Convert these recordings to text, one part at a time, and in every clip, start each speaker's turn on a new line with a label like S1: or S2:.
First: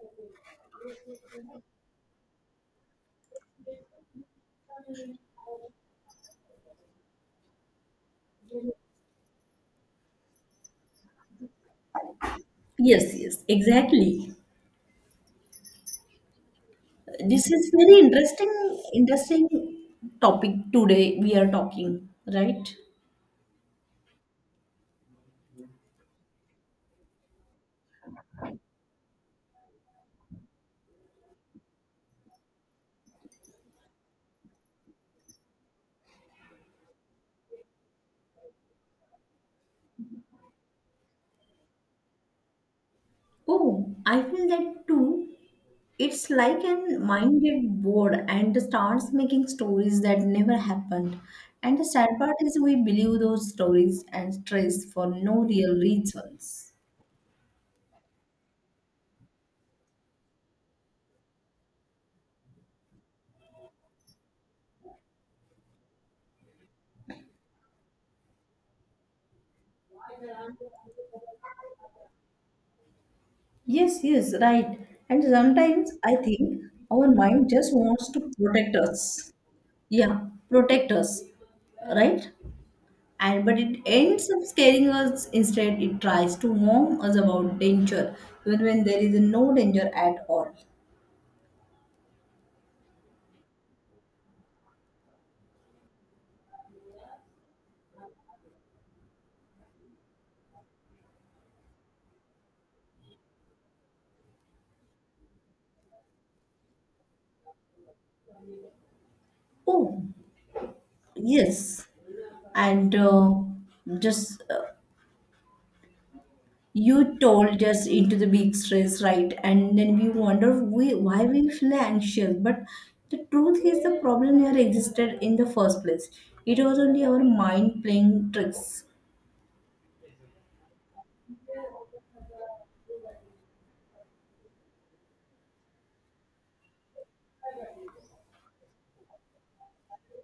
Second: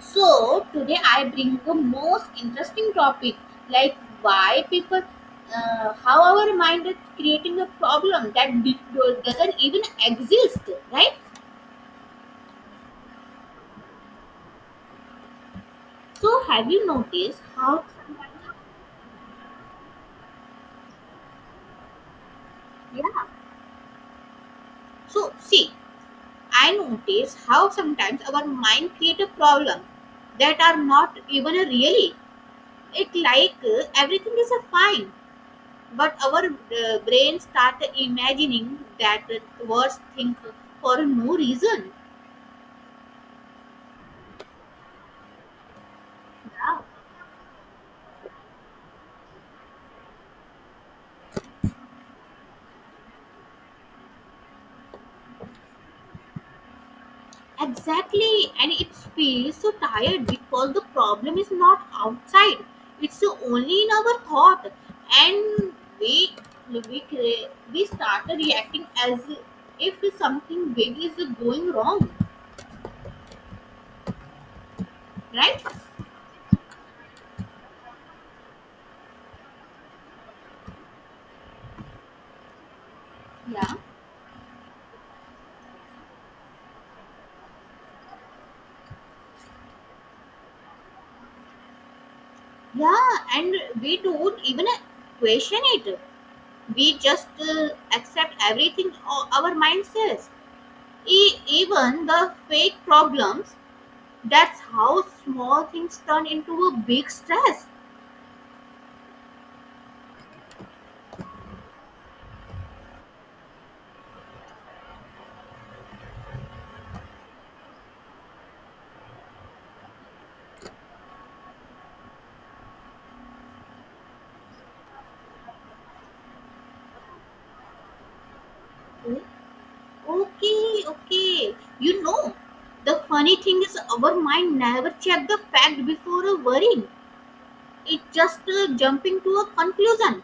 S1: So today I bring the most interesting topic, like why people, how our mind is creating a problem that doesn't even exist, right?
S2: Yes, yes, exactly.
S1: So have you noticed
S2: This is
S1: how?
S2: very interesting topic today we are talking, right?
S1: Yeah. So see, I notice how sometimes our mind create a problem that are not even a really. It like everything is a fine. But our brains start imagining that worst thing for no reason.
S2: Oh, I feel that too. It's like
S1: Yeah.
S2: an mind get bored and starts making stories that never happened. And the sad part is we believe those stories and stress for no real reasons.
S1: Exactly, and it feels so tired because the problem is not outside; it's only in our thought, and we we start reacting as if something big is going wrong,
S2: Yes, yes, right. And
S1: right?
S2: sometimes I think our mind just wants to protect us. Yeah, protect us, right? And but
S1: Yeah.
S2: it ends up scaring us instead. It tries to warn us about danger even when there is no danger at all.
S1: Yeah, and we don't even question it. We just accept everything our mind says, even the fake problems. That's how small things turn into a big stress.
S2: Oh, yes, and just you told us into the big stress, right? And then why we feel anxious, but the truth is the problem never existed in the first place. It was only our mind playing tricks.
S1: O- okay, okay, the funny thing is our mind never check the fact before a worrying. It just jumping to a conclusion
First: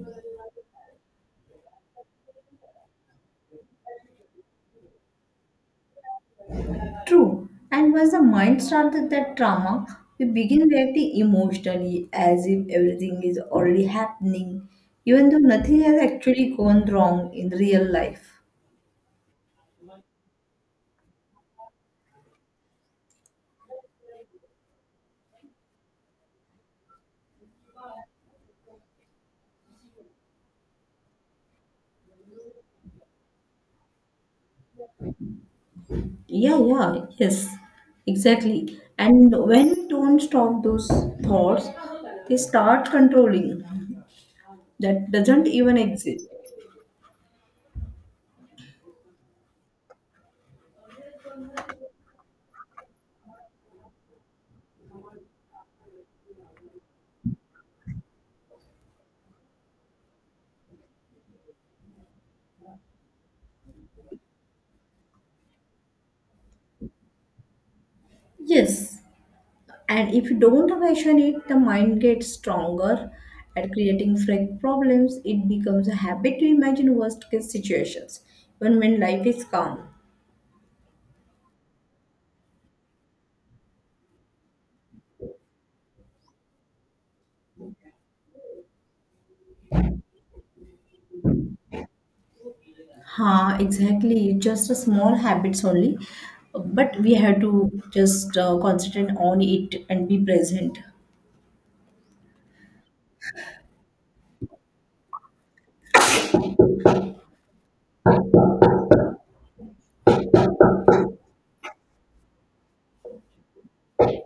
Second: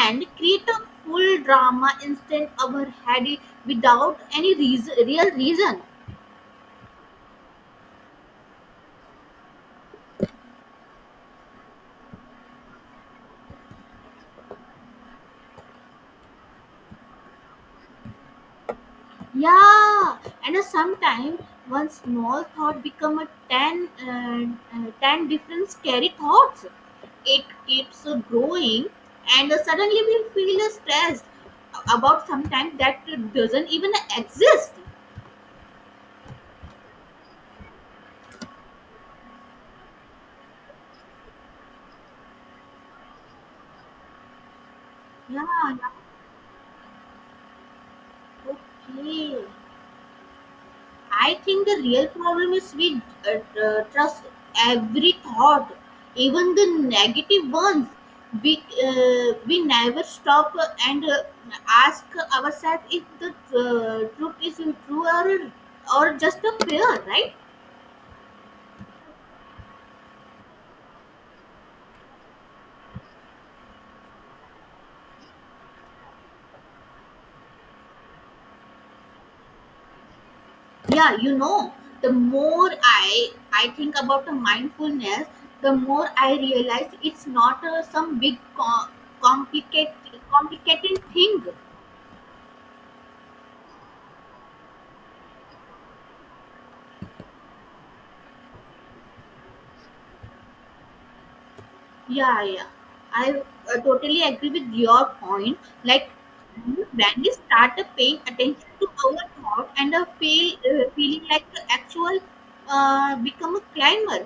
S1: and create a full drama inside our head without any reason, real reason.
S2: True. And once the mind starts with that trauma, we begin reacting emotionally as if everything is already happening, even though nothing has actually gone wrong in real life.
S1: Yeah, and sometimes one small thought become a ten different scary thoughts. It keeps growing, and suddenly we feel stressed about sometimes that doesn't even exist.
S2: Yeah, yeah, yes, exactly. And when we don't stop those thoughts, they start controlling. That
S1: Yeah,
S2: doesn't even
S1: yeah,
S2: exist.
S1: okay. I think the real problem is we trust every thought, even the negative ones. We we never stop and ask ourselves if the truth is true or just a fear, right?
S2: Yes. And if you don't question it, the mind gets stronger at creating fake problems. It becomes a habit to imagine worst case situations, even when life is calm.
S1: Yeah, you know, the more I think about the mindfulness, the more I realize it's not some big complicated complicated thing.
S2: Ha, exactly. Just a small habits only, but we have to just concentrate on it and be present.
S1: Yeah, yeah. I totally agree with your point. Like, when we start paying attention to our thought and a feeling like the actual become a climber.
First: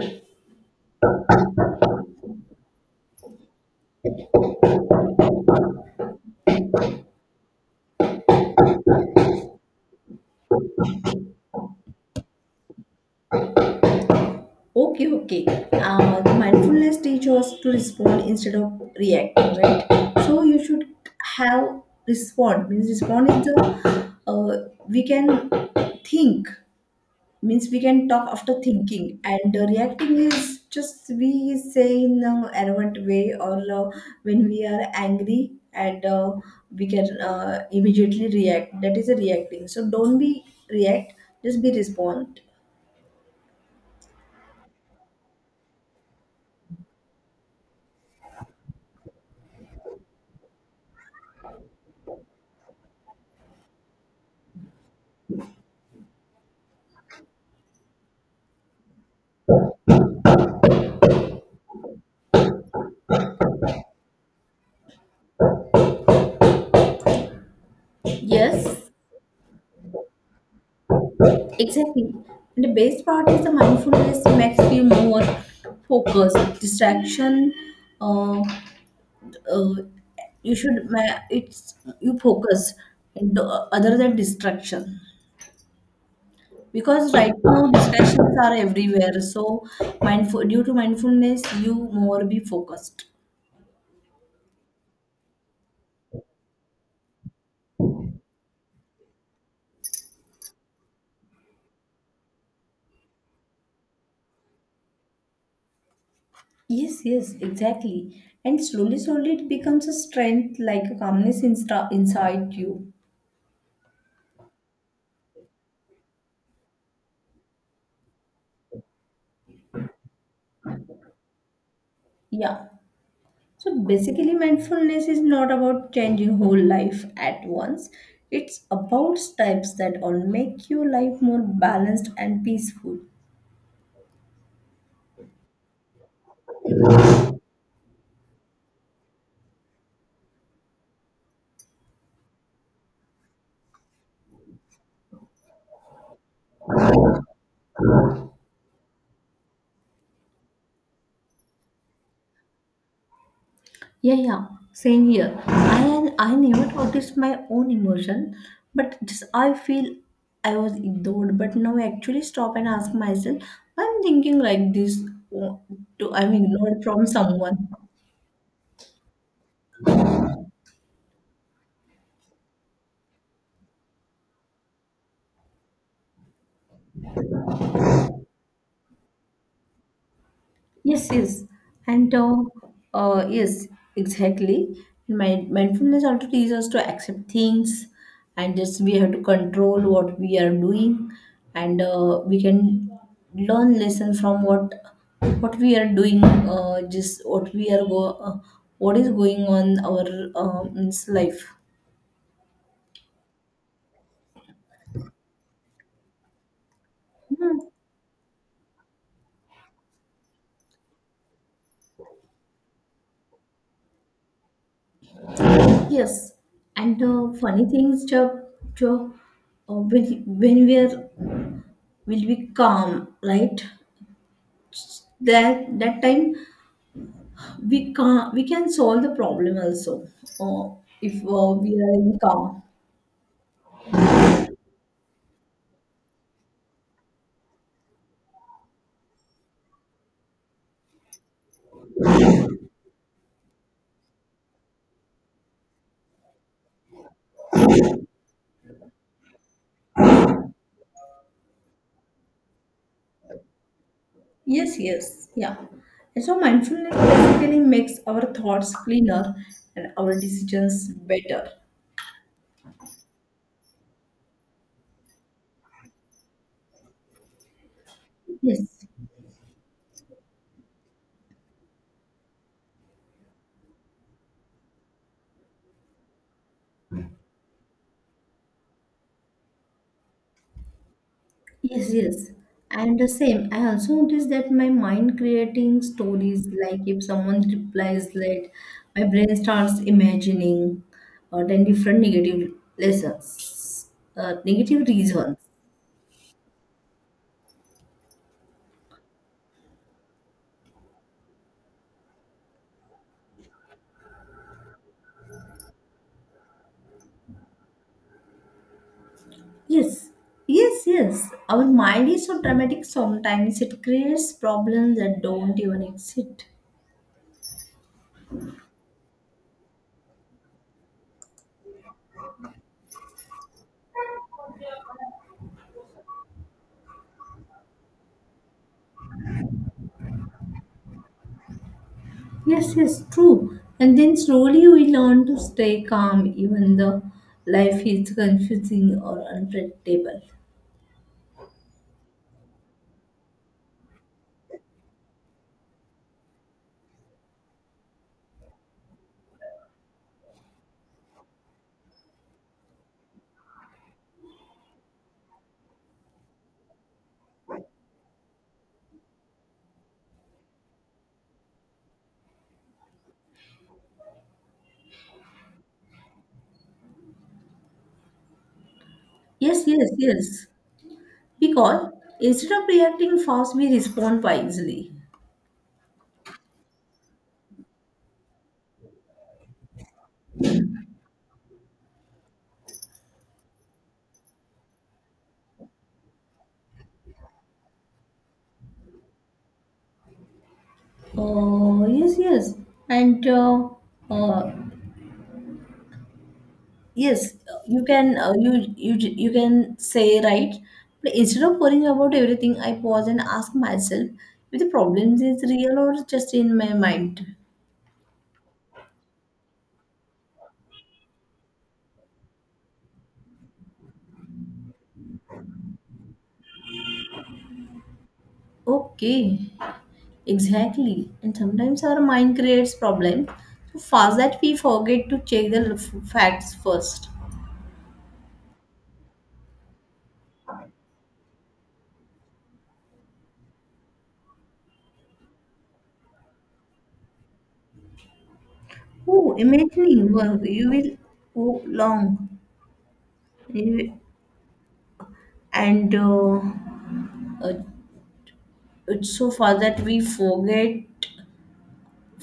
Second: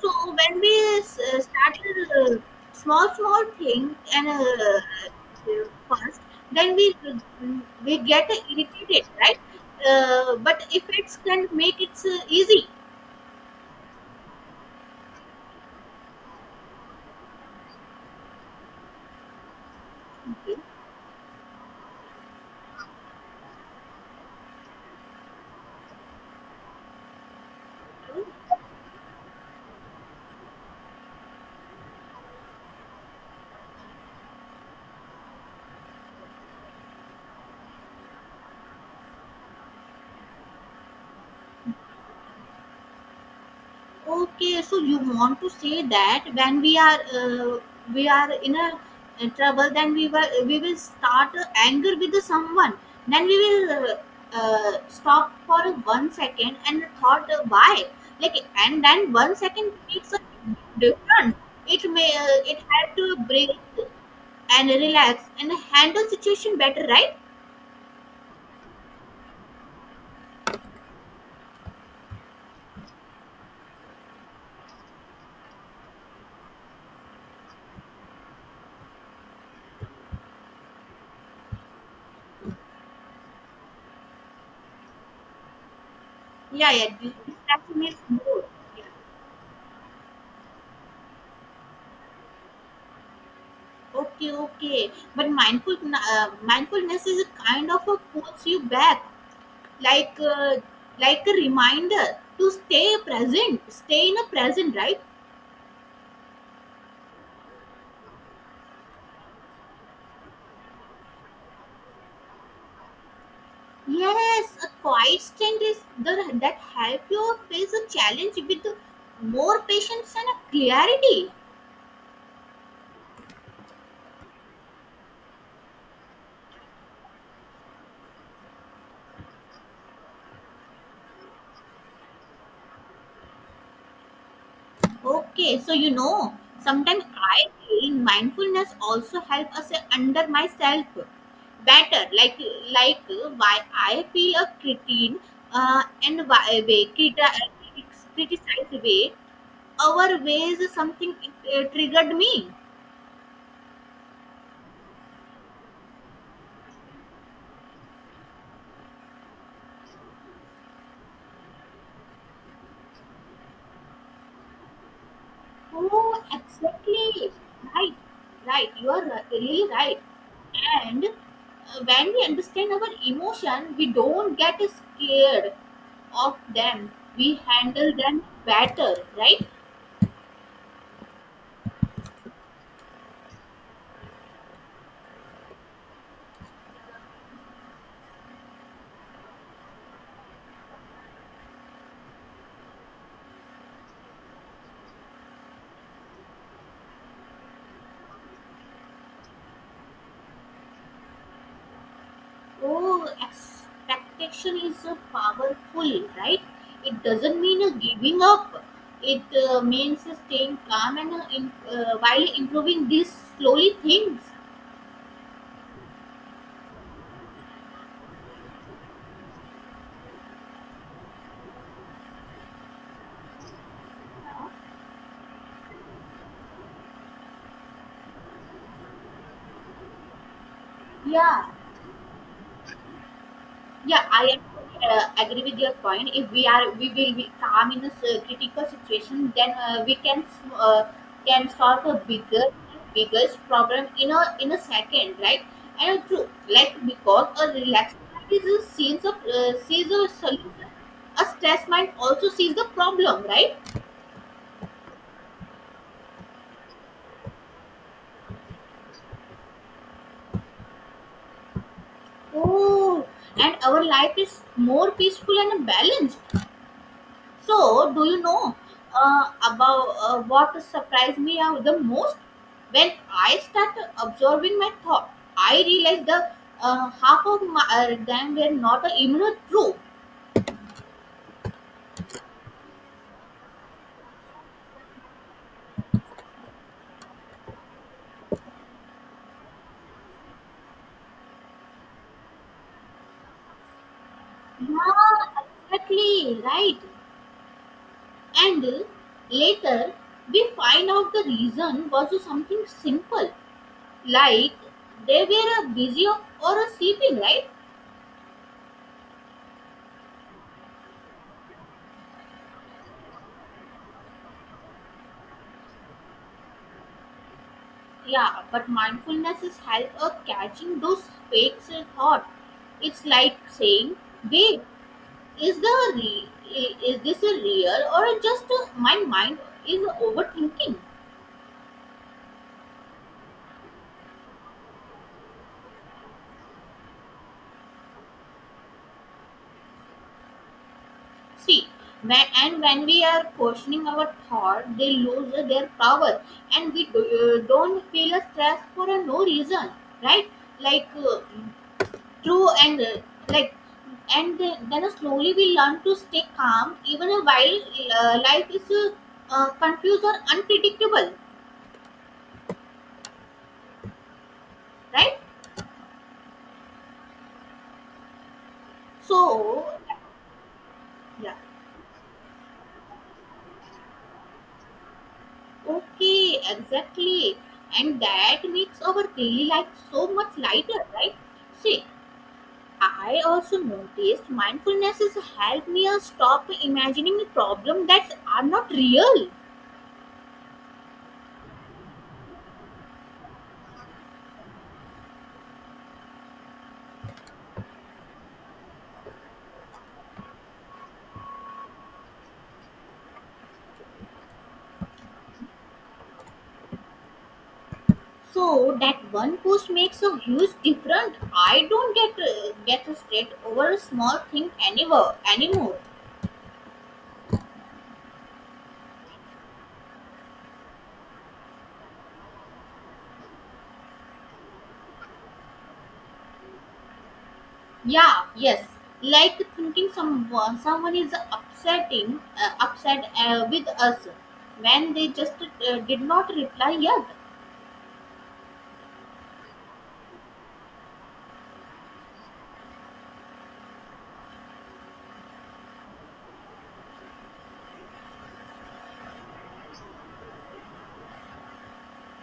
S1: So when we started small thing and uh, first, then we get irritated, right? But if it's can make it easy,
S2: Okay, okay. The mindfulness teaches us to respond instead of reacting, right? So
S1: okay?
S2: you should have respond. Means respond is the we can think. Means we can talk after thinking, and reacting is just we say in an arrogant way or when we are angry and we can immediately react. That is a reacting. So don't be react. Just be respond.
S1: Okay, so you want to say that when we are in a trouble, then we will start anger with the someone. Then we will stop for 1 second and thought why, like, and then 1 second makes a difference. It may it help to breathe and relax and handle situation better, right?
S2: Yes, exactly. And the best part is the mindfulness makes you more focused. Distraction, uh, uh, you should it's you focus and other than distraction,
S1: Yeah, yeah.
S2: because
S1: This
S2: right now
S1: this makes
S2: distractions
S1: more.
S2: are everywhere. So mindful due to mindfulness, you more be focused.
S1: Okay, okay. But mindfulness is a kind of a pulls you back, like like a reminder to stay present, stay in a present, right?
S2: Yes, yes, exactly. And slowly, slowly, it becomes a strength like a calmness inside you.
S1: Yes, a quiet stand is that help you face a challenge with more patience and a clarity.
S2: Yeah. So basically, mindfulness is not about changing whole life at once. It's about steps that all make your life more balanced and peaceful.
S1: Okay, so sometimes I feel mindfulness also help us under myself better. Like why I feel a critique and why way critics criticize way our ways something triggered me.
S2: Yeah, yeah, same here. I never noticed my own emotion, but just I feel I was ignored. But now I actually stop and ask myself, I'm thinking like this. Oh, to
S1: Oh,
S2: I'm ignored from
S1: exactly.
S2: someone.
S1: Right, right. You are really right. And when we understand our emotion, we don't get scared of them. We handle them better, right?
S2: Yes, yes, and yes, exactly. Mind mindfulness also teaches us to accept things, and just we have to control what we are doing, and we can learn lesson from what we are doing. Just what we what is going on our means life.
S1: Oh, expectation is powerful, right? It doesn't
S2: Hmm.
S1: mean giving up. It means staying calm and while improving these slowly things.
S2: Yes, and funny things, Job, Job, when we are will be calm, right? That that time we can solve the problem also uh, if
S1: Yeah.
S2: we are in calm.
S1: Yeah, I am, agree with your point. If we will be calm in a critical situation, then we can can solve a bigger, biggest problem in a second, right? And true, like because a relaxed mind is a sees a solution. A stressed mind also sees the problem, right?
S2: Yes, yes, yeah. And so mindfulness basically makes our thoughts cleaner and our decisions better.
S1: Oh, and our life is more peaceful and balanced. So, do you know
S2: Yes,
S1: about what surprised me the most? When I start observing my thought, I realized the half of my them were not even true.
S2: yes, yes. And the same, I also noticed that my mind creating stories, like if someone replies late, my brain starts imagining then different negative lessons, negative reasons.
S1: Yeah, exactly right. And later, we find out the reason was something simple, like they were busy or sleeping, right?
S2: Yes, yes, yes. Our mind is so dramatic sometimes it creates problems that don't even exist.
S1: Yeah, but mindfulness is help of catching those fakes in thought. It's like saying, "Babe, is the re- I- is this a real or just my mind is overthinking?"
S2: Yes, yes, true. And then slowly we learn to stay calm even the life is confusing or unpredictable.
S1: See, and when we are questioning our thought, they lose their power, and we don't feel a stress for a no reason, right? Like uh, True, and like, and then slowly we learn to stay calm even while life is confused or unpredictable, right?
S2: Yes,
S1: So,
S2: yes, yes.
S1: yeah,
S2: Because instead of reacting fast, we respond wisely.
S1: okay, exactly, and that makes our daily life so much lighter, right? See, I also noticed mindfulness has helped me stop imagining problems that are not real.
S2: Oh, yes, yes. And uh, yes, you can you can say right. But instead of worrying about everything, I pause and ask myself if the problem is real or just in my mind.
S1: So that one post makes a huge difference. I don't get stressed over a small thing anymore. Anymore.
S2: Okay, exactly. And sometimes our mind creates problems so fast that we forget to check the facts first.
S1: Yeah. Yes. Like thinking someone is upset with us when they just did not reply yet.
S2: Oh, imagining work you will go long, You- and uh, it's so far that we forget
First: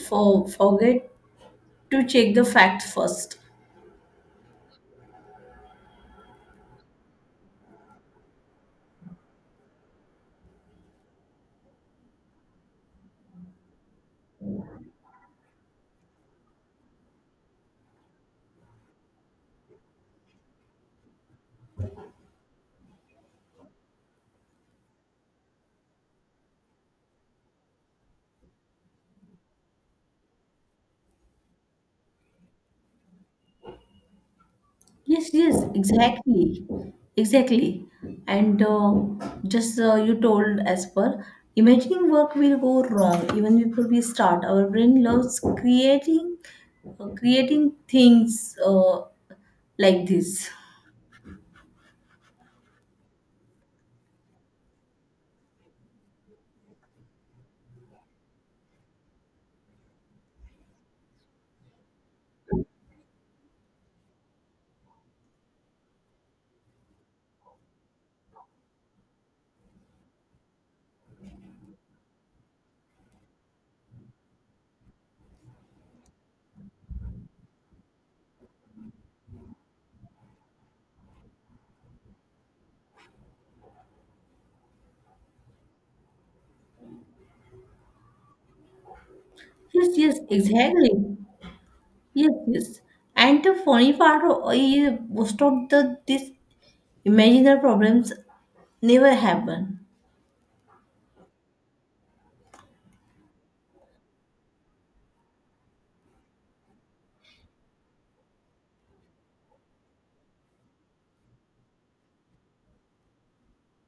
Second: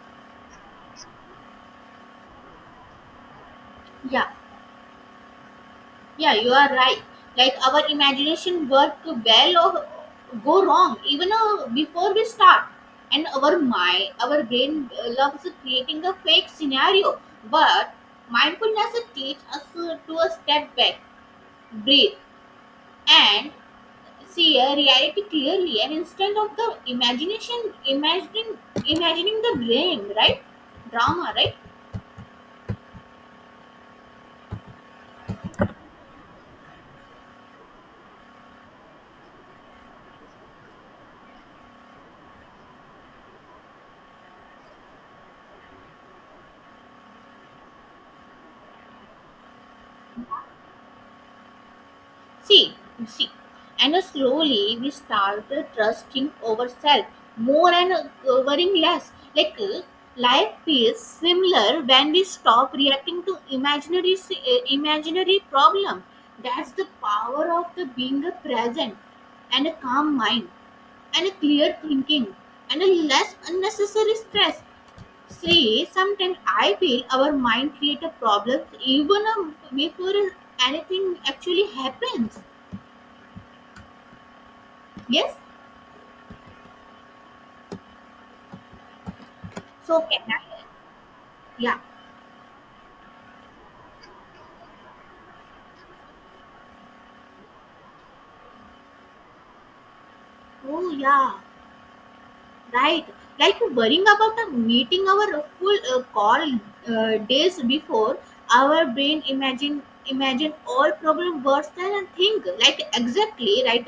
S2: for forget to check the facts first.
S1: Yeah. Yeah, you are right. Like our imagination work to well or go wrong even before we start. And our mind, our brain loves creating a fake scenario. But mindfulness teaches us to a step back, breathe, and see a reality clearly. And instead of the imagining the dream, right? Drama, right?
S2: Yes, yes, exactly, exactly. And just you told as per, imagining work will go wrong even before we start. Our brain loves creating things like this.
S1: See, see, and slowly we started trusting ourselves more and worrying less. Like life feels similar when we stop reacting to imaginary problem. That's the power of the being a present and a calm mind and a clear thinking and a less unnecessary stress. See, sometimes I feel our mind create a problem even before anything actually happens. Yes.
S2: Yes,
S1: So
S2: yes,
S1: can I?
S2: exactly.
S1: Yeah.
S2: Yes, yes. And the funny part is most of the these imaginary problems never happen.
S1: Oh yeah. Right. Like worrying about a meeting our full call days before, our brain imagine all problem worse than a thing. Like exactly right.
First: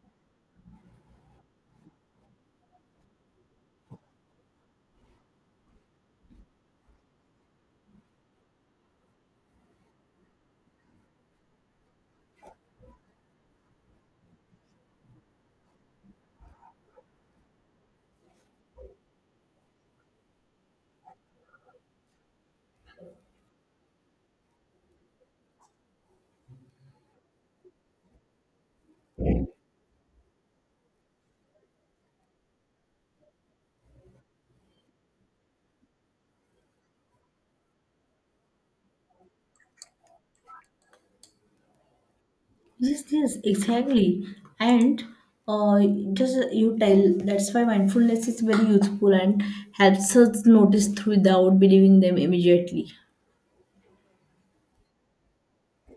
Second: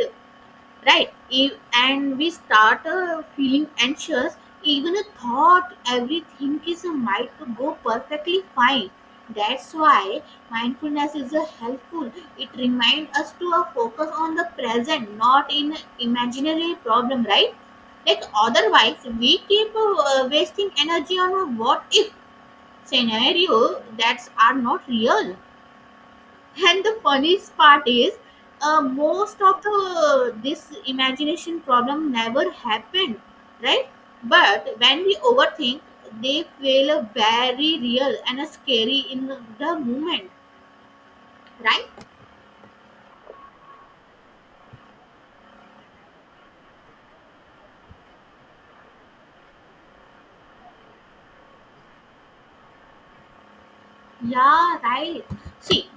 S1: Right. And we start feeling anxious even a thought everything is might go perfectly fine. That's why mindfulness is helpful. It reminds us to focus on the present, not in imaginary problem, right? Like otherwise we keep wasting energy on a what if scenario that are not real. And the funniest part is, most of the this imagination problem never happened, right? But when we overthink, they feel a very real and a scary in the moment, right?
S2: Yes, yes, exactly. And uh, just you tell that's why mindfulness is very useful and helps us notice without believing them immediately.
S1: Yeah, right. See,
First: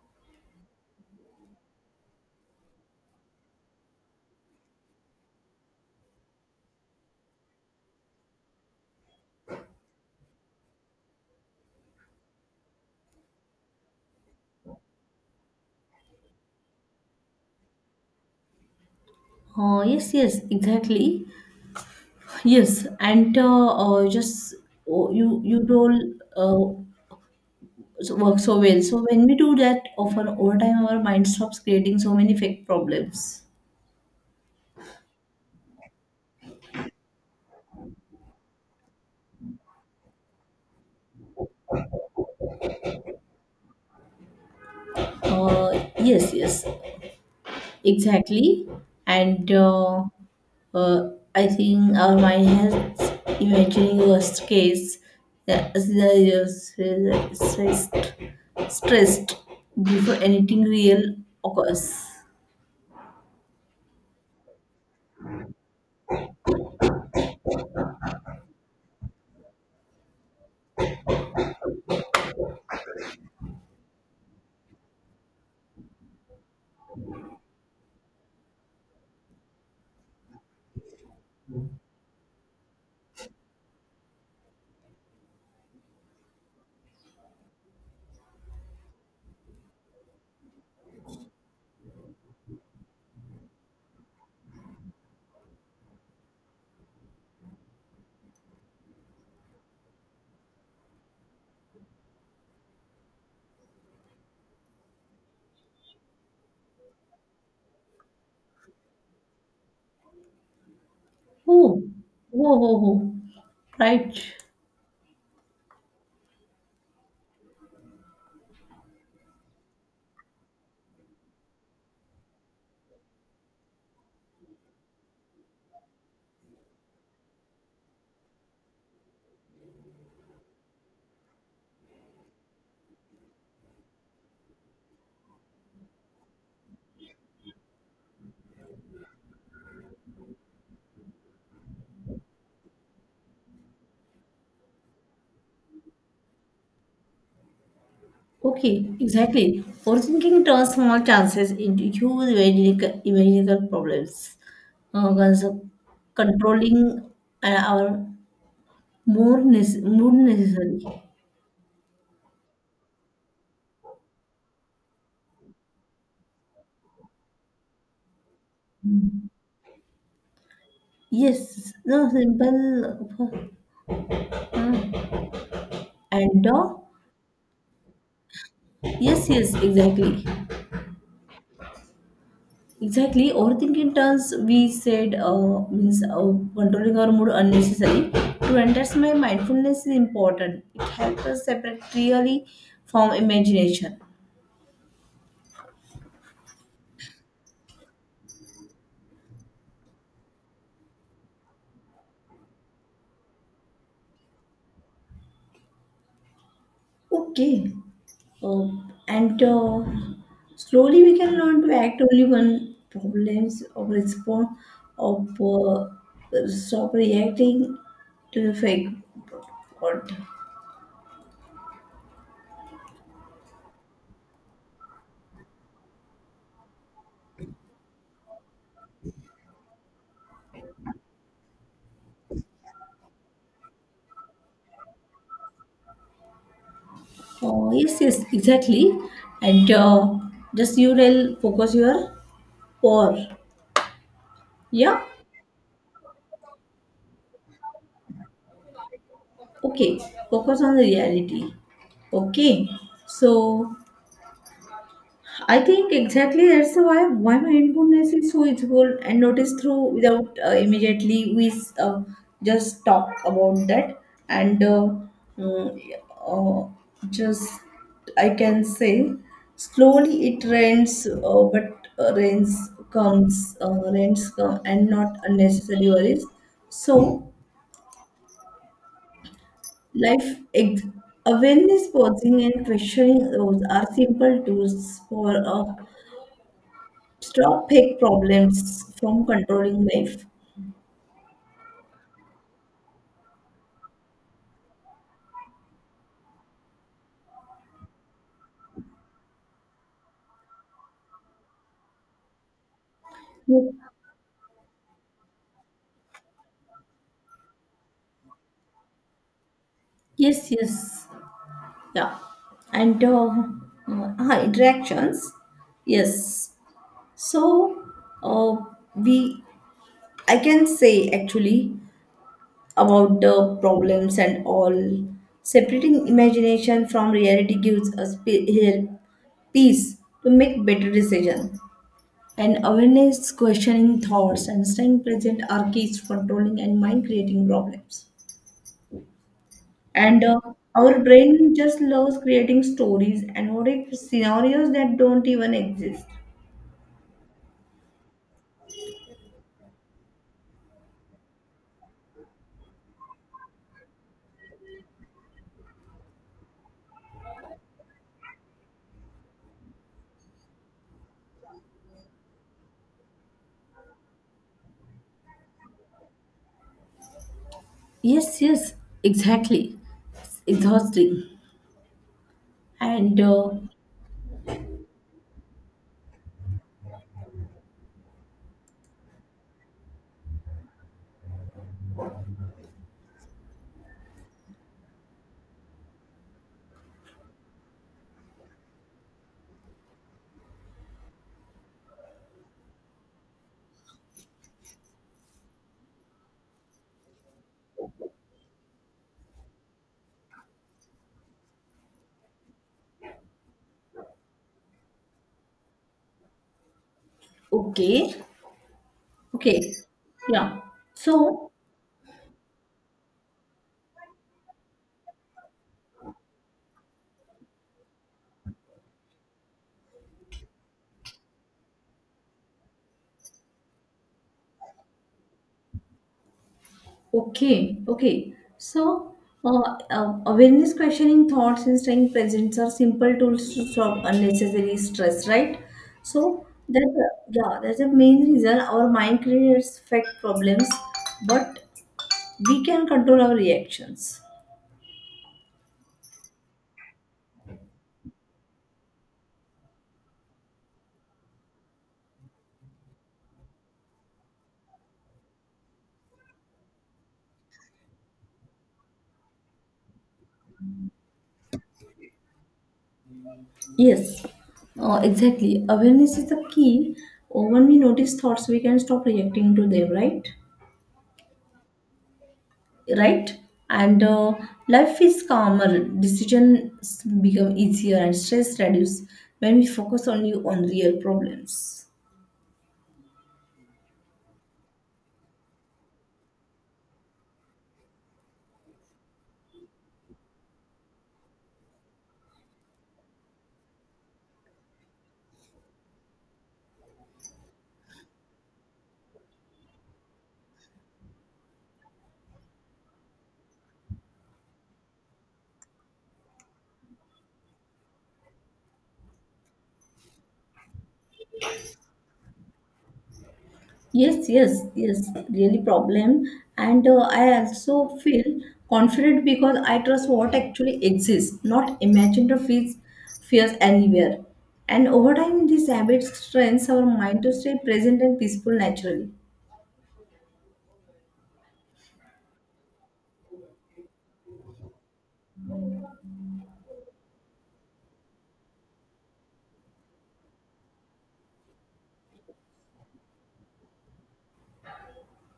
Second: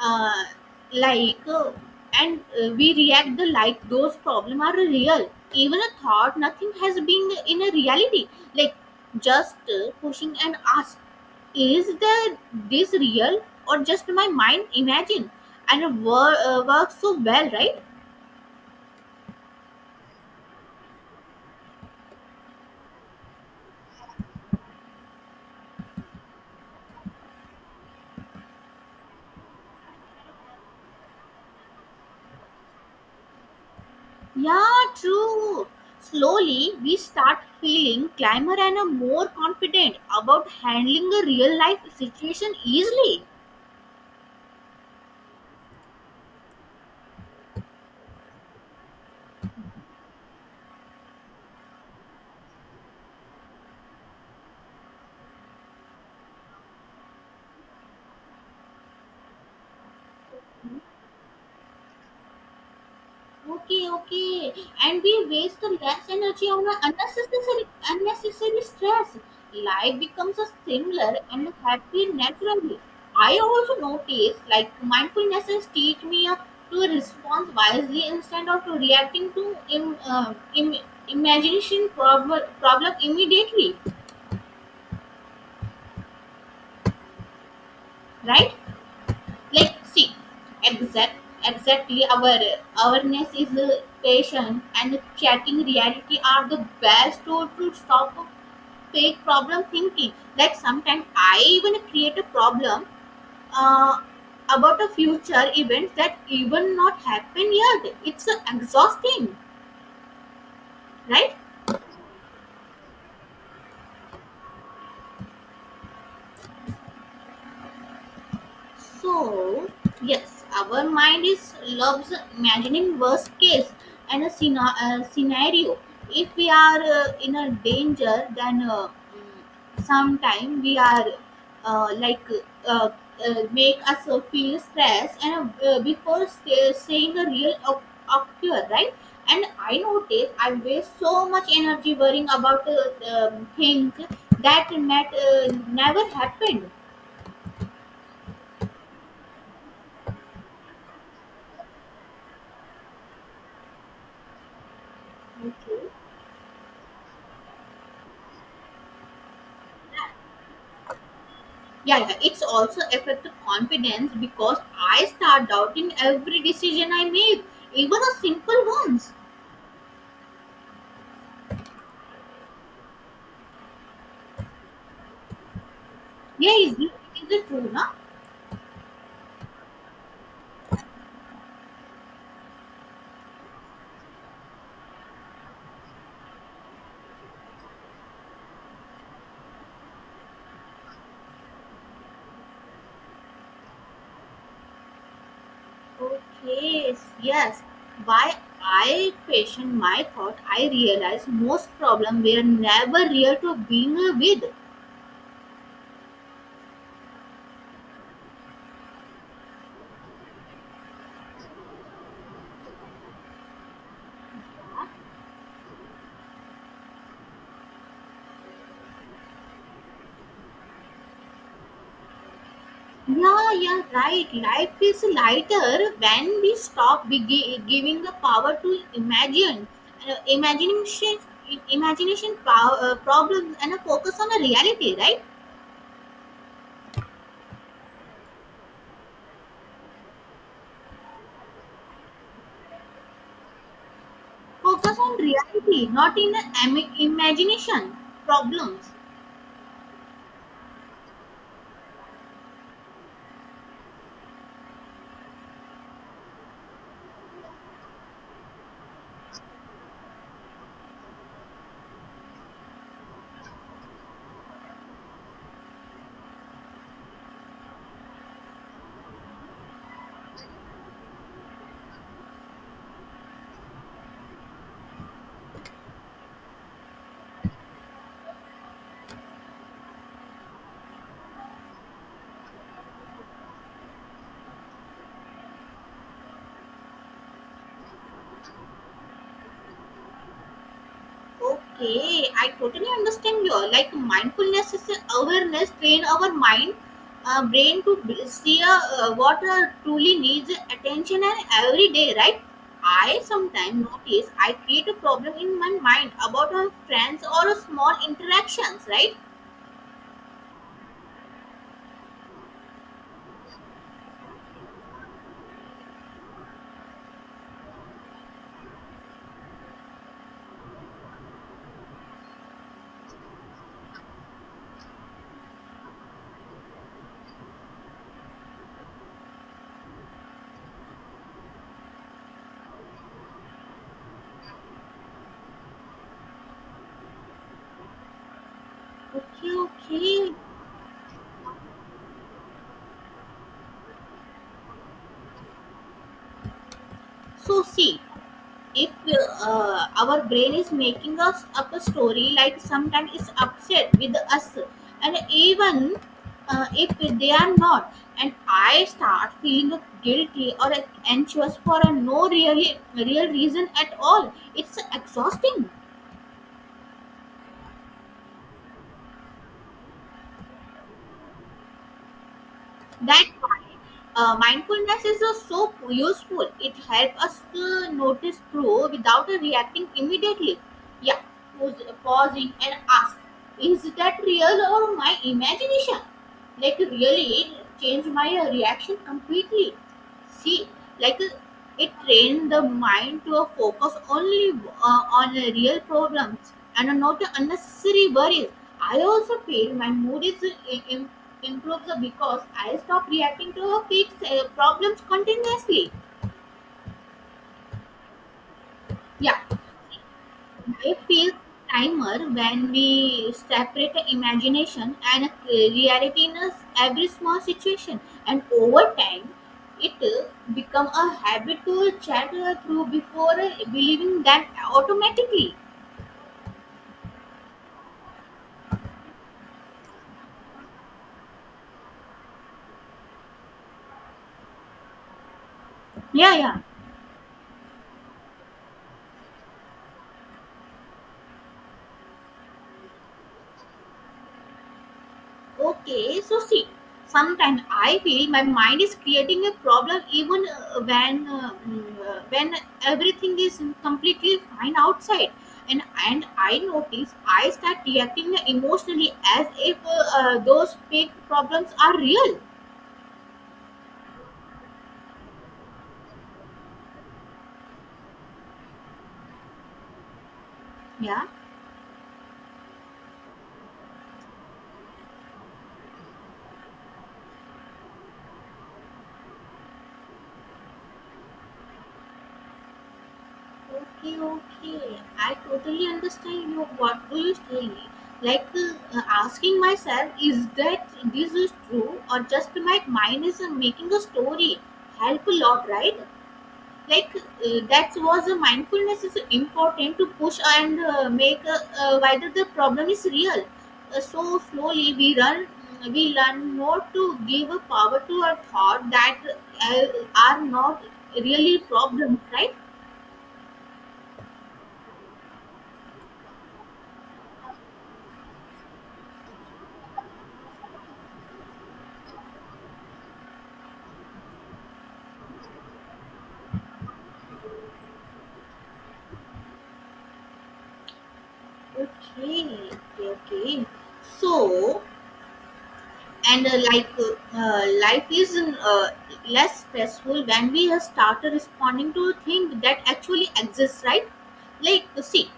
S1: uh, like and we react the like those problem are real even a thought nothing has been in a reality, like just pushing and ask is the this real or just my mind imagine, and works so well, right?
S2: Yes, yes, exactly. Yes, and just oh, you told uh, work so well. So when we do that, often over time our mind stops creating so many fake problems.
S1: Yeah, true. Slowly we start feeling climber and are more confident about handling a real life situation easily.
S2: Yes, yes. Exactly. And uh, I think our mind has imagining worst case scenarios, stressed before anything real occurs.
S1: Okay, okay. And we waste the less energy on our unnecessary stress. Life becomes a simpler and happy naturally. I also notice like mindfulness has teach me to respond wisely instead of reacting to imagination problem immediately, right? Like see exact exactly our awareness is patient and checking reality are the best tool to stop fake problem thinking, like sometimes I even create a problem uh, about a future event that even not happen yet, it's exhausting, right?
S2: Oh, whoa, whoa, whoa. Right.
S1: So, yes, our mind is loves imagining worst case and a scenario. If we are in a danger, then sometime we are uh, like uh, make us feel stress and before saying a real occur, right? And I notice I waste so much energy worrying about things that never happened.
S2: Okay, exactly. Overthinking turns small chances into huge imaginative problems. Uh, cons-
S1: Okay.
S2: controlling our more mood necessary.
S1: Yeah, yeah. It's also affected confidence because I start doubting every decision I make, even a simple ones.
S2: Yes, no simple uh, and
S1: Yeah, is it true, na?
S2: yes, yes, exactly, exactly. Overthinking turns we said means controlling our mood unnecessary. To understand my mindfulness is important. It helps us separate really from imagination.
S1: Okay, yes. Why I question my thought, I realize most problem were never real to being with.
S2: Okay. Uh, and slowly we can learn to act only when problems or respond of stop reacting to the fake world.
S1: Yeah, yeah, right. Life is lighter when we stop giving the power to imagine, imagination, imagination pow- problems, and a focus on the reality, right?
S2: Oh, yes, yes, exactly. And just you will focus your or
S1: Focus
S2: yeah,
S1: on reality, not in the imagination problems.
S2: okay, focus on the reality. Okay, so I think exactly that's why mindfulness is so useful and notice through without immediately we uh, just talk about that and mm, uh, just I can say slowly it rains but rains comes rains come and not unnecessary worries, so life ex- awareness pausing and questioning, those are simple tools for a stop fake problems from controlling life.
S1: Okay, I totally understand you. Like mindfulness is an awareness. Train our brain to see a, what truly needs attention and every day, right? I sometimes notice I create a problem in my mind about our friends or a small interactions, right?
S2: Yes, yes. Yeah, and interactions. Yes, so uh, we I can say actually about the problems and all. Separating imagination from reality gives us here peace to make better decisions. And awareness, questioning thoughts, and staying present are keys to controlling and mind creating problems.
S1: Okay,
S2: And
S1: okay.
S2: our brain just loves creating stories and what if scenarios that don't even exist.
S1: So see, if our brain is making us up a story, like sometimes it's upset with us, and even if they are not, and I start feeling guilty or anxious for a no really real reason at all, it's exhausting.
S2: Yes, yes, exactly. It's exhausting. And
S1: That's why mindfulness is so useful. It helps us to notice through without reacting immediately. Yeah, pausing and ask, is that real or my imagination? Like really change my reaction completely. See, like it trained the mind to focus only on real problems and not unnecessary worries. I also feel my mood is improves because I stop reacting to fixed problems continuously.
S2: okay,
S1: Yeah,
S2: okay, yeah.
S1: I feel
S2: So
S1: timer when we separate the imagination and reality in us every small situation, and over time, it become a habit to chat through before believing that automatically.
S2: okay, okay, so awareness questioning thoughts and staying present are simple tools to stop unnecessary stress, right?
S1: Yeah,
S2: So
S1: yeah.
S2: that yeah, that's the main reason our mind creates fake problems, but we can control our reactions.
S1: Okay, so see, sometimes I feel my mind is creating a problem even when everything is completely fine outside, and I notice I start reacting emotionally as if those fake problems are real.
S2: Yes, exactly. Awareness is the key. When we notice thoughts, we can stop reacting to them, right?
S1: Yeah.
S2: Right? And life is calmer, decisions become easier, and stress reduces when we focus only on real problems.
S1: Okay, okay. I totally understand you. What do you feel? Like asking myself, is that this is true or just my mind is making a story? Help a lot, right? Like that was a mindfulness is important to push and make whether the problem is real. So slowly we run, we learn not to give a power to a thought that are not really problem, right?
S2: Yes, yes, yes, really problem. And I also feel confident because I trust what actually exists, not imagined or fears, fears anywhere. And over time, these habits strengthens our mind to stay present and peaceful naturally.
S1: Okay, okay. So, and like life is less stressful when we have started responding to things that actually exist, right? Like, see,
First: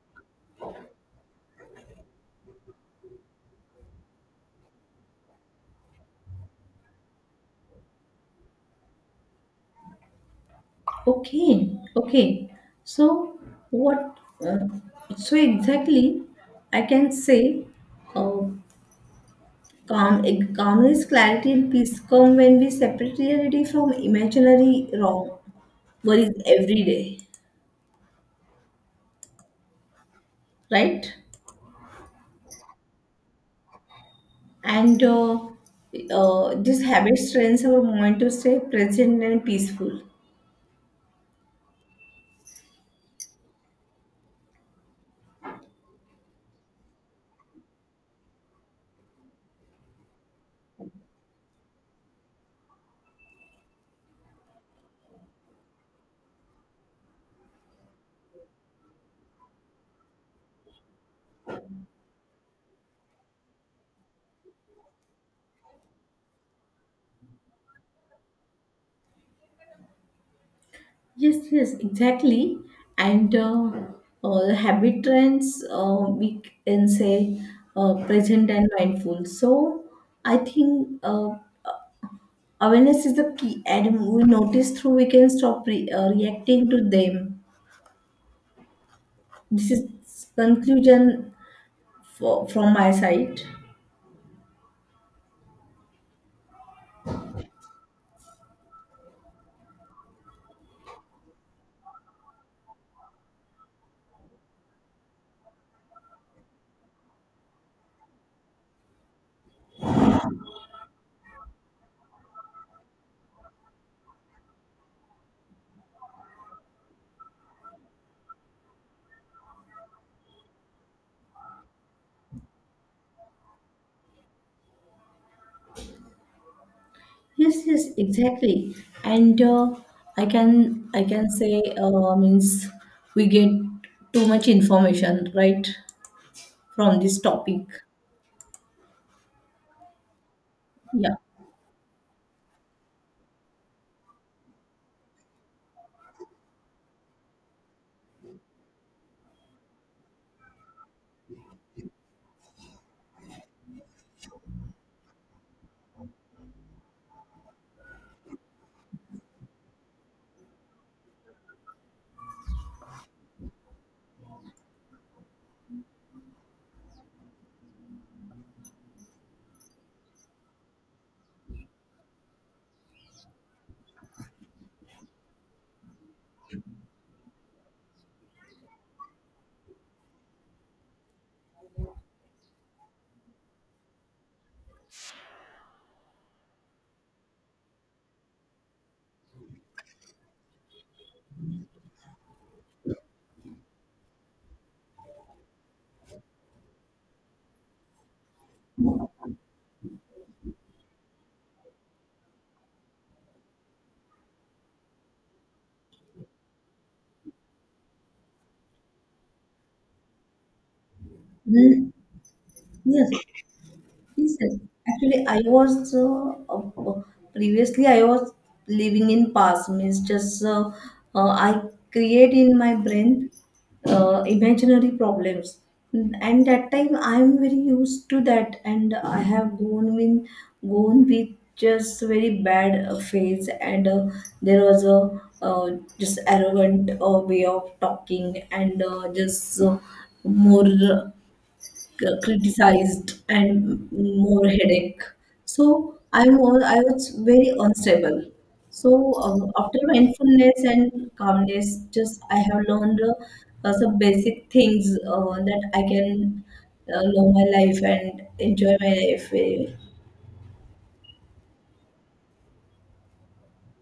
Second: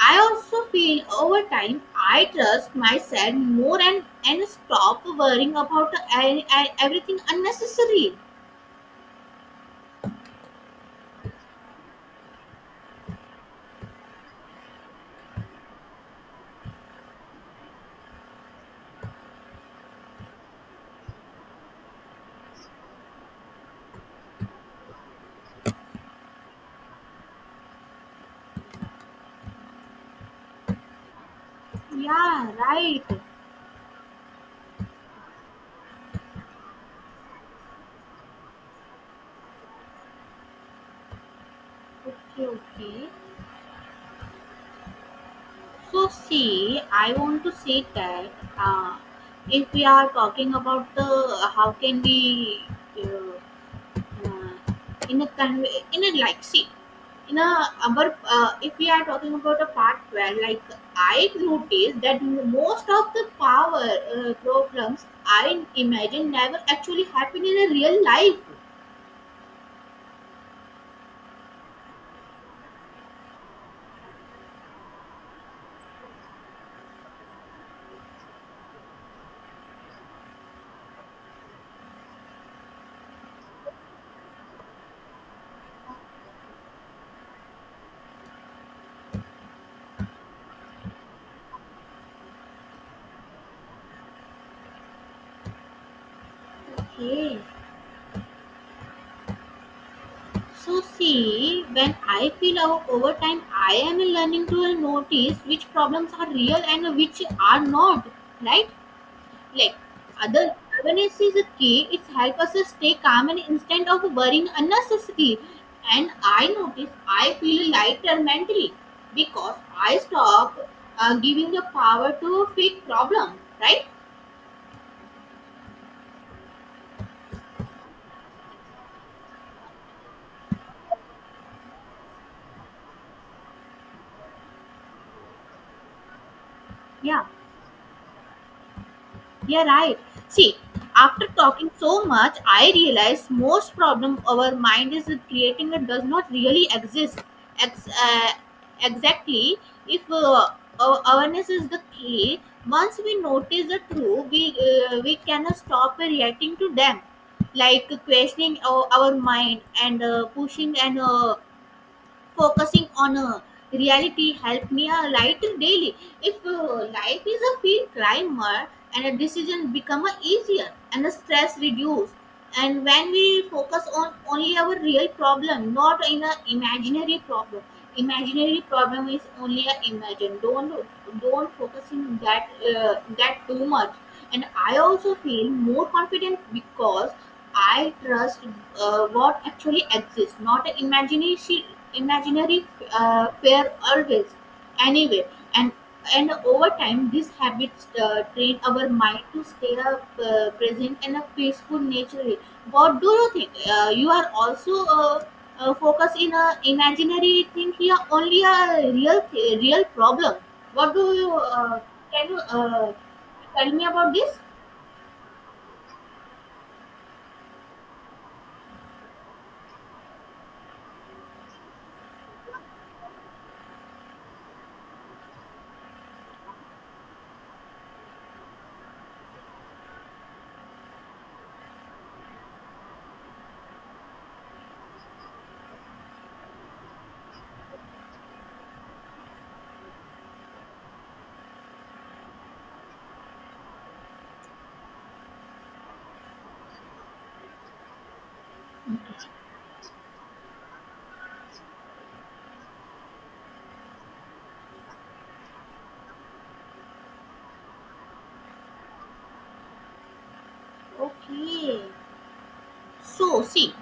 S1: I also feel over time I trust myself more and stop worrying about everything unnecessary.
S2: Okay, okay. So what? Uh, so exactly, I can say, uh, calm, calmness, clarity, and peace come when we separate reality from imaginary wrong worries every day, right?
S1: Yeah, right.
S2: And this habit trains our mind to stay present and peaceful.
S1: Okay, okay. So see, I want to say that uh, if we are talking about the how can we uh, uh, in a conve- in a like see in a our if we are talking about a part where like I noticed that most of the power problems I imagine never actually happen in a real life.
S2: Yes, yes, exactly. And the habit trends, we can say present and mindful. So I think awareness is the key, and we notice through we can stop reacting to them. This is conclusion for, from my side.
S1: Okay. So see, when I feel out over time, I am learning to notice which problems are real and which are not. Right? Like other awareness is a key. It helps us to stay calm and instead of worrying unnecessarily. And I notice I feel lighter mentally because I stop giving the power to fake problem. Right?
S2: Yes, yes, exactly. And I can say means we get too much information right from this
S1: Yeah.
S2: topic.
S1: Yeah, right. See,
S2: Yeah.
S1: after talking so much, I realize most problem our mind is creating it does not really exist. Ex- uh, exactly, if awareness is the key, once we notice the truth, we cannot stop reacting to them, like questioning our mind and pushing and focusing on a reality help me a light daily. If life is a field climber and a decision become a easier and the stress reduced. And when we focus on only our real problem, not in a imaginary problem. Imaginary problem is only a imagine. Don't focus in that too much. And I also feel more confident because I trust what actually exists, not an imagination, imaginary fear always, anyway. And and over time, these habits train our mind to stay present and a peaceful naturally. What do you think? You are also focused in a imaginary thing here, only a real problem. What do you
S2: Mm.
S1: can you
S2: Yes.
S1: tell me about
S2: Yes,
S1: this?
S2: yes. Actually, I was previously I was living in past means just I create in my brain imaginary problems, and that time I'm very used to that, and I have gone with just very bad phase, and there was a just arrogant way of talking, and just more criticized and more headache. So I was very unstable. So after mindfulness and calmness, just I have learned some basic things that I can live my life and enjoy my life. Very well.
S1: Okay, so see.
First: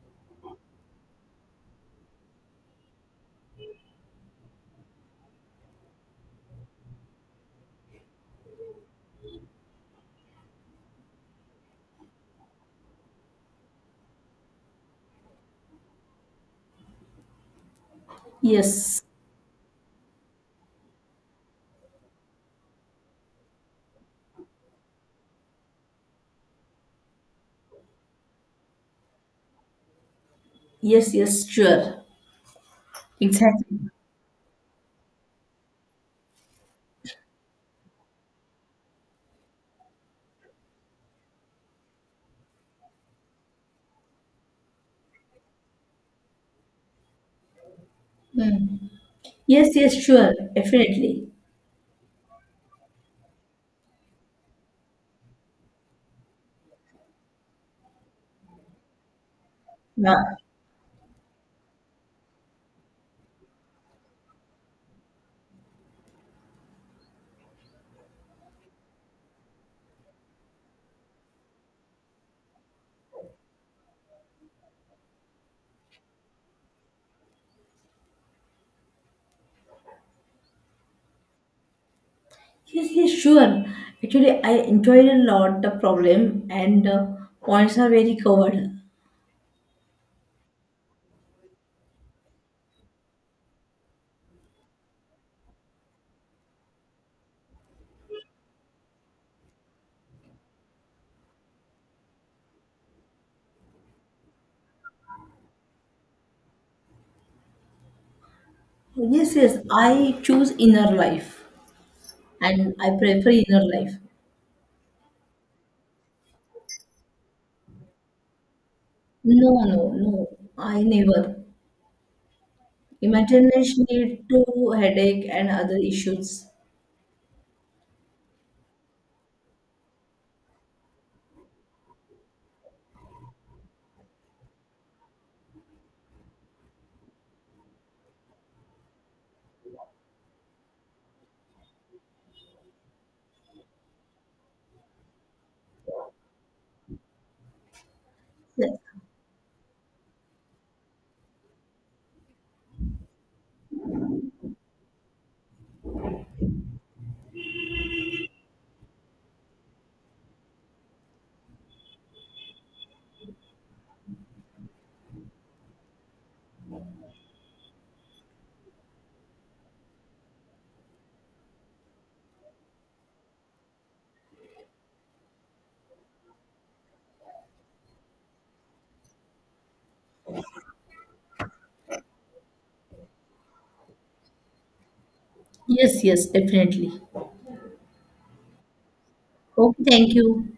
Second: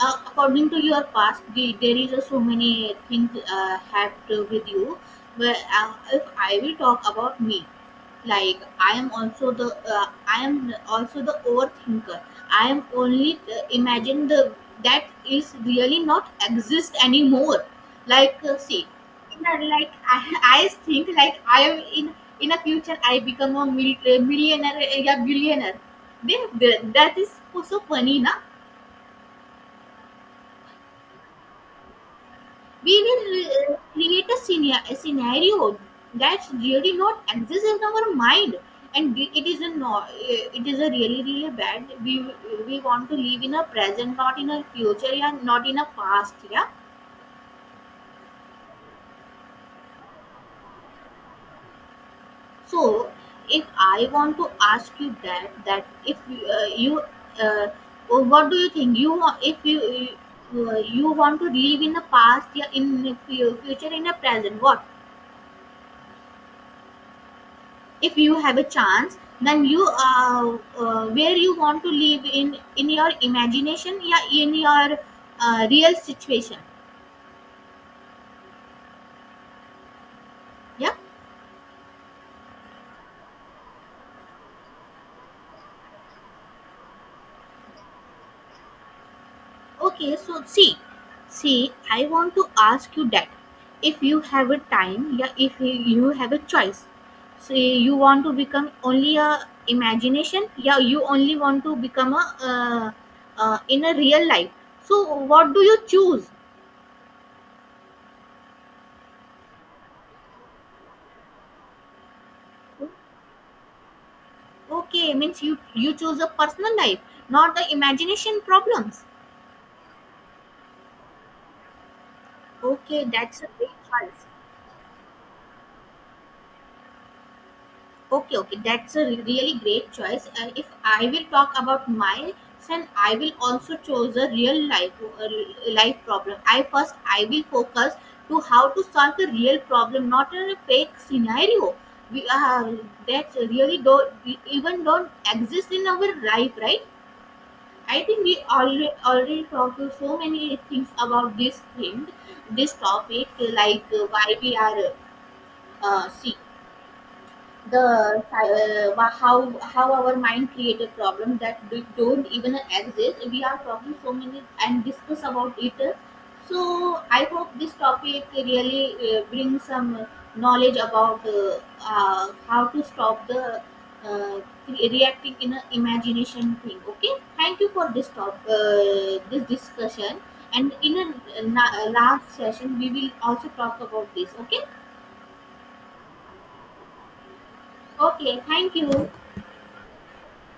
S1: According to your past the, there is a so many things had to with you but if I will talk about me like I am also the I am also the overthinker. I am only imagine the that is really not exist anymore, like see
S2: Yes,
S1: in a, like I think like I am in a future I become a millionaire yeah billionaire, that is so funny na.
S2: yes, yes, sure, exactly.
S1: Create a, a scenario that's really not exists in our mind, and it is a it is a really really bad. We want to live in a present, not in a future, yeah, not in a past, yeah.
S2: Hmm. Yes, yes, sure, definitely.
S1: So if I want to ask you that that if you uh, oh, what do you think if
S2: Yeah.
S1: you want to live in the past, yeah, in future in the present, what if you have a chance then you where you want to live in your imagination, yeah, in your real situation, yeah.
S2: Yes, yes, sure. Actually, I enjoyed a lot the problem and points are very covered.
S1: Okay, so see. See, I want to ask you that if you have a time, yeah, if you have a choice. See, you want to become only a imagination, yeah, you only want to become a uh, in a real life, so what do you choose?
S2: Yes, yes, I choose inner life and I prefer inner life.
S1: Okay, means you you choose a personal life, not the imagination problems.
S2: No, no, no, I never.
S1: Okay, that's a great
S2: Imagination
S1: choice.
S2: lead to headache and other issues.
S1: Okay, okay, that's a really great choice. And if I will talk about my son, I will also choose a real life a life problem. I first I will focus to how to solve the real problem, not in a fake scenario. We That really don't exist in our life, right? I think we
S2: Yes,
S1: already talked to so many things about this thing, this topic, like why we are uh, the how our mind created problems that don't even exist. We are talking so many and discuss about it, so I hope this topic really brings some knowledge about how to stop the uh, reacting in a imagination thing. Okay, thank you for this discussion, and in a, last session we will also talk about this, okay.
S2: yes, yes, definitely.
S1: Okay, thank you.
S2: Okay, thank you.